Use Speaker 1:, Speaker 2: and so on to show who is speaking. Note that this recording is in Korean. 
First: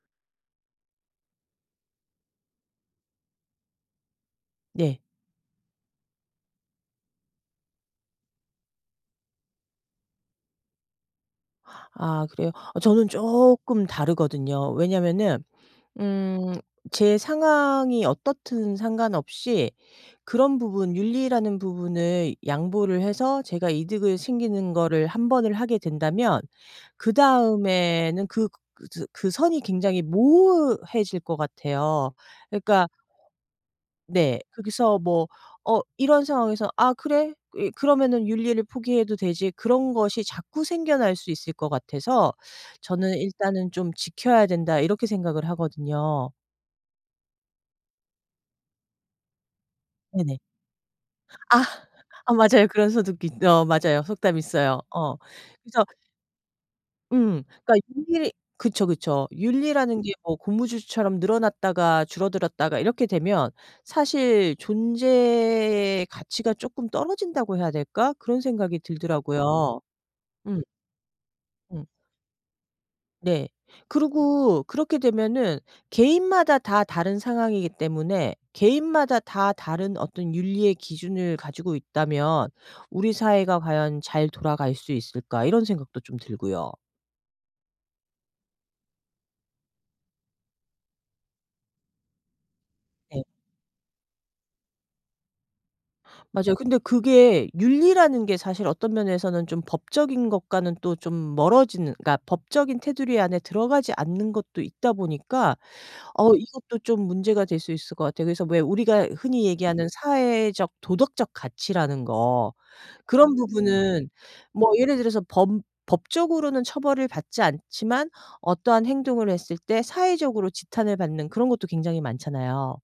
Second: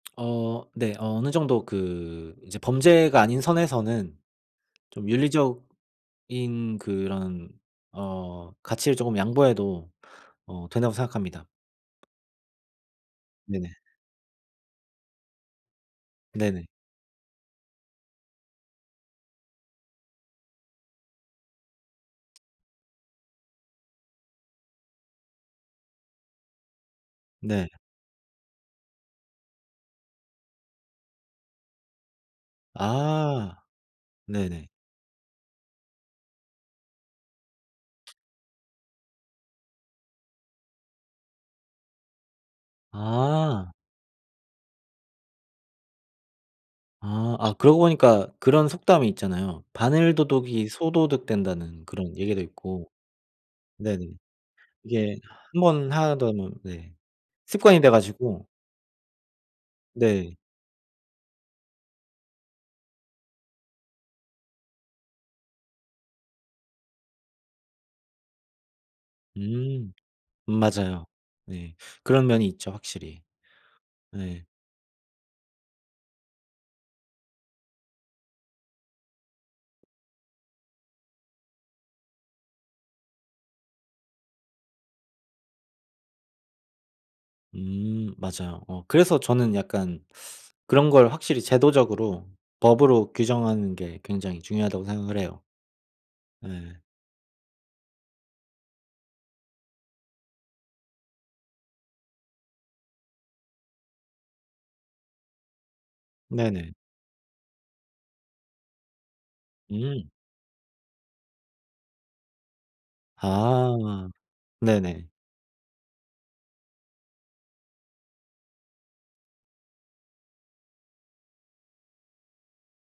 Speaker 1: 어 네. 어느 정도 그 이제 범죄가 아닌 선에서는
Speaker 2: 네.
Speaker 1: 좀 윤리적인 그런 어 가치를 쪼금 양보해도 어 된다고 생각합니다.
Speaker 2: 아 그래요? 아 저는
Speaker 1: 네네.
Speaker 2: 쪼끔 다르거든요. 왜냐면은 음
Speaker 1: 네네.
Speaker 2: 제 상황이 어떻든 상관없이 그런 부분, 윤리라는 부분을 양보를 해서 제가 이득을 챙기는 거를 1 번을 하게 된다면
Speaker 1: 네.
Speaker 2: 그다음에는 그 그 즈 그 선이 굉장히 모호해질 것 같아요. 그러니까
Speaker 1: 아.
Speaker 2: 네.
Speaker 1: 네네.
Speaker 2: 거기서 뭐 어 이런 상황에서 '아 그래. 이 그러면은 윤리를 포기해도 되지.' 그런 것이 자꾸 생겨날 수 있을 것 같아서 저는 '일단은
Speaker 1: 아.
Speaker 2: 좀 지켜야 된다.' 이렇게 생각을 하거든요.
Speaker 1: 아. 아 그러고 보니까 그런 속담이 있잖아요 바늘
Speaker 2: 네네.
Speaker 1: 도둑이 소도둑
Speaker 2: 아.
Speaker 1: 된다는 그런
Speaker 2: 아
Speaker 1: 얘기도
Speaker 2: 맞아요. 그런
Speaker 1: 있고
Speaker 2: 소독이 어 맞아요.
Speaker 1: 네네.
Speaker 2: 속담이 있어요. 어
Speaker 1: 이게 1
Speaker 2: 그래서
Speaker 1: 번 하다 보면 네
Speaker 2: 음. 그러니까
Speaker 1: 습관이 돼
Speaker 2: 윤리
Speaker 1: 가지고
Speaker 2: 그쵸, 그쵸. 윤리라는 게 뭐
Speaker 1: 네.
Speaker 2: 고무줄처럼 늘어났다가 줄어들었다가 이렇게 되면 사실 존재의 가치가 쪼끔 떨어진다고 해야 될까 그런 생각이 들더라고요.
Speaker 1: 음.
Speaker 2: 음.
Speaker 1: 맞아요. 네.
Speaker 2: 음.
Speaker 1: 그런 면이 있죠 확실히.
Speaker 2: 네.
Speaker 1: 예.
Speaker 2: 그리고 그렇게 되면은 개인마다 다 다른 상황이기 때문에 개인마다 다 다른 어떤 윤리의 기준을 가지고 있다면 '우리 사회가 과연 잘 돌아갈 수 있을까?' 이런 생각도 좀 들고요.
Speaker 1: 음. 맞아요. 어 그래서 저는 약간 그런 걸 확실히 제도적으로 법으로
Speaker 2: 네.
Speaker 1: 규정하는 게 굉장히 중요하다고 생각을 해요.
Speaker 2: 맞아요. 근데
Speaker 1: 예.
Speaker 2: 그게 윤리라는 게 사실 어떤 면에서는 좀 법적인 것과는 또 좀 멀어지는 그러니까 법적인 테두리 안에 들어가지 않는 것도 있다 보니까 어
Speaker 1: 네네.
Speaker 2: 이것도 좀 문제가 될 수 있을 것 같아요. 그래서 왜 우리가 흔히 얘기하는
Speaker 1: 음.
Speaker 2: 사회적 도덕적 가치라는 거 그런 부분은
Speaker 1: 아.
Speaker 2: 뭐 예를
Speaker 1: 네네.
Speaker 2: 들어서 범 법적으로는 처벌을 받지 않지만 어떠한 행동을 했을 때 사회적으로 지탄을 받는 그런 것도 굉장히 많잖아요.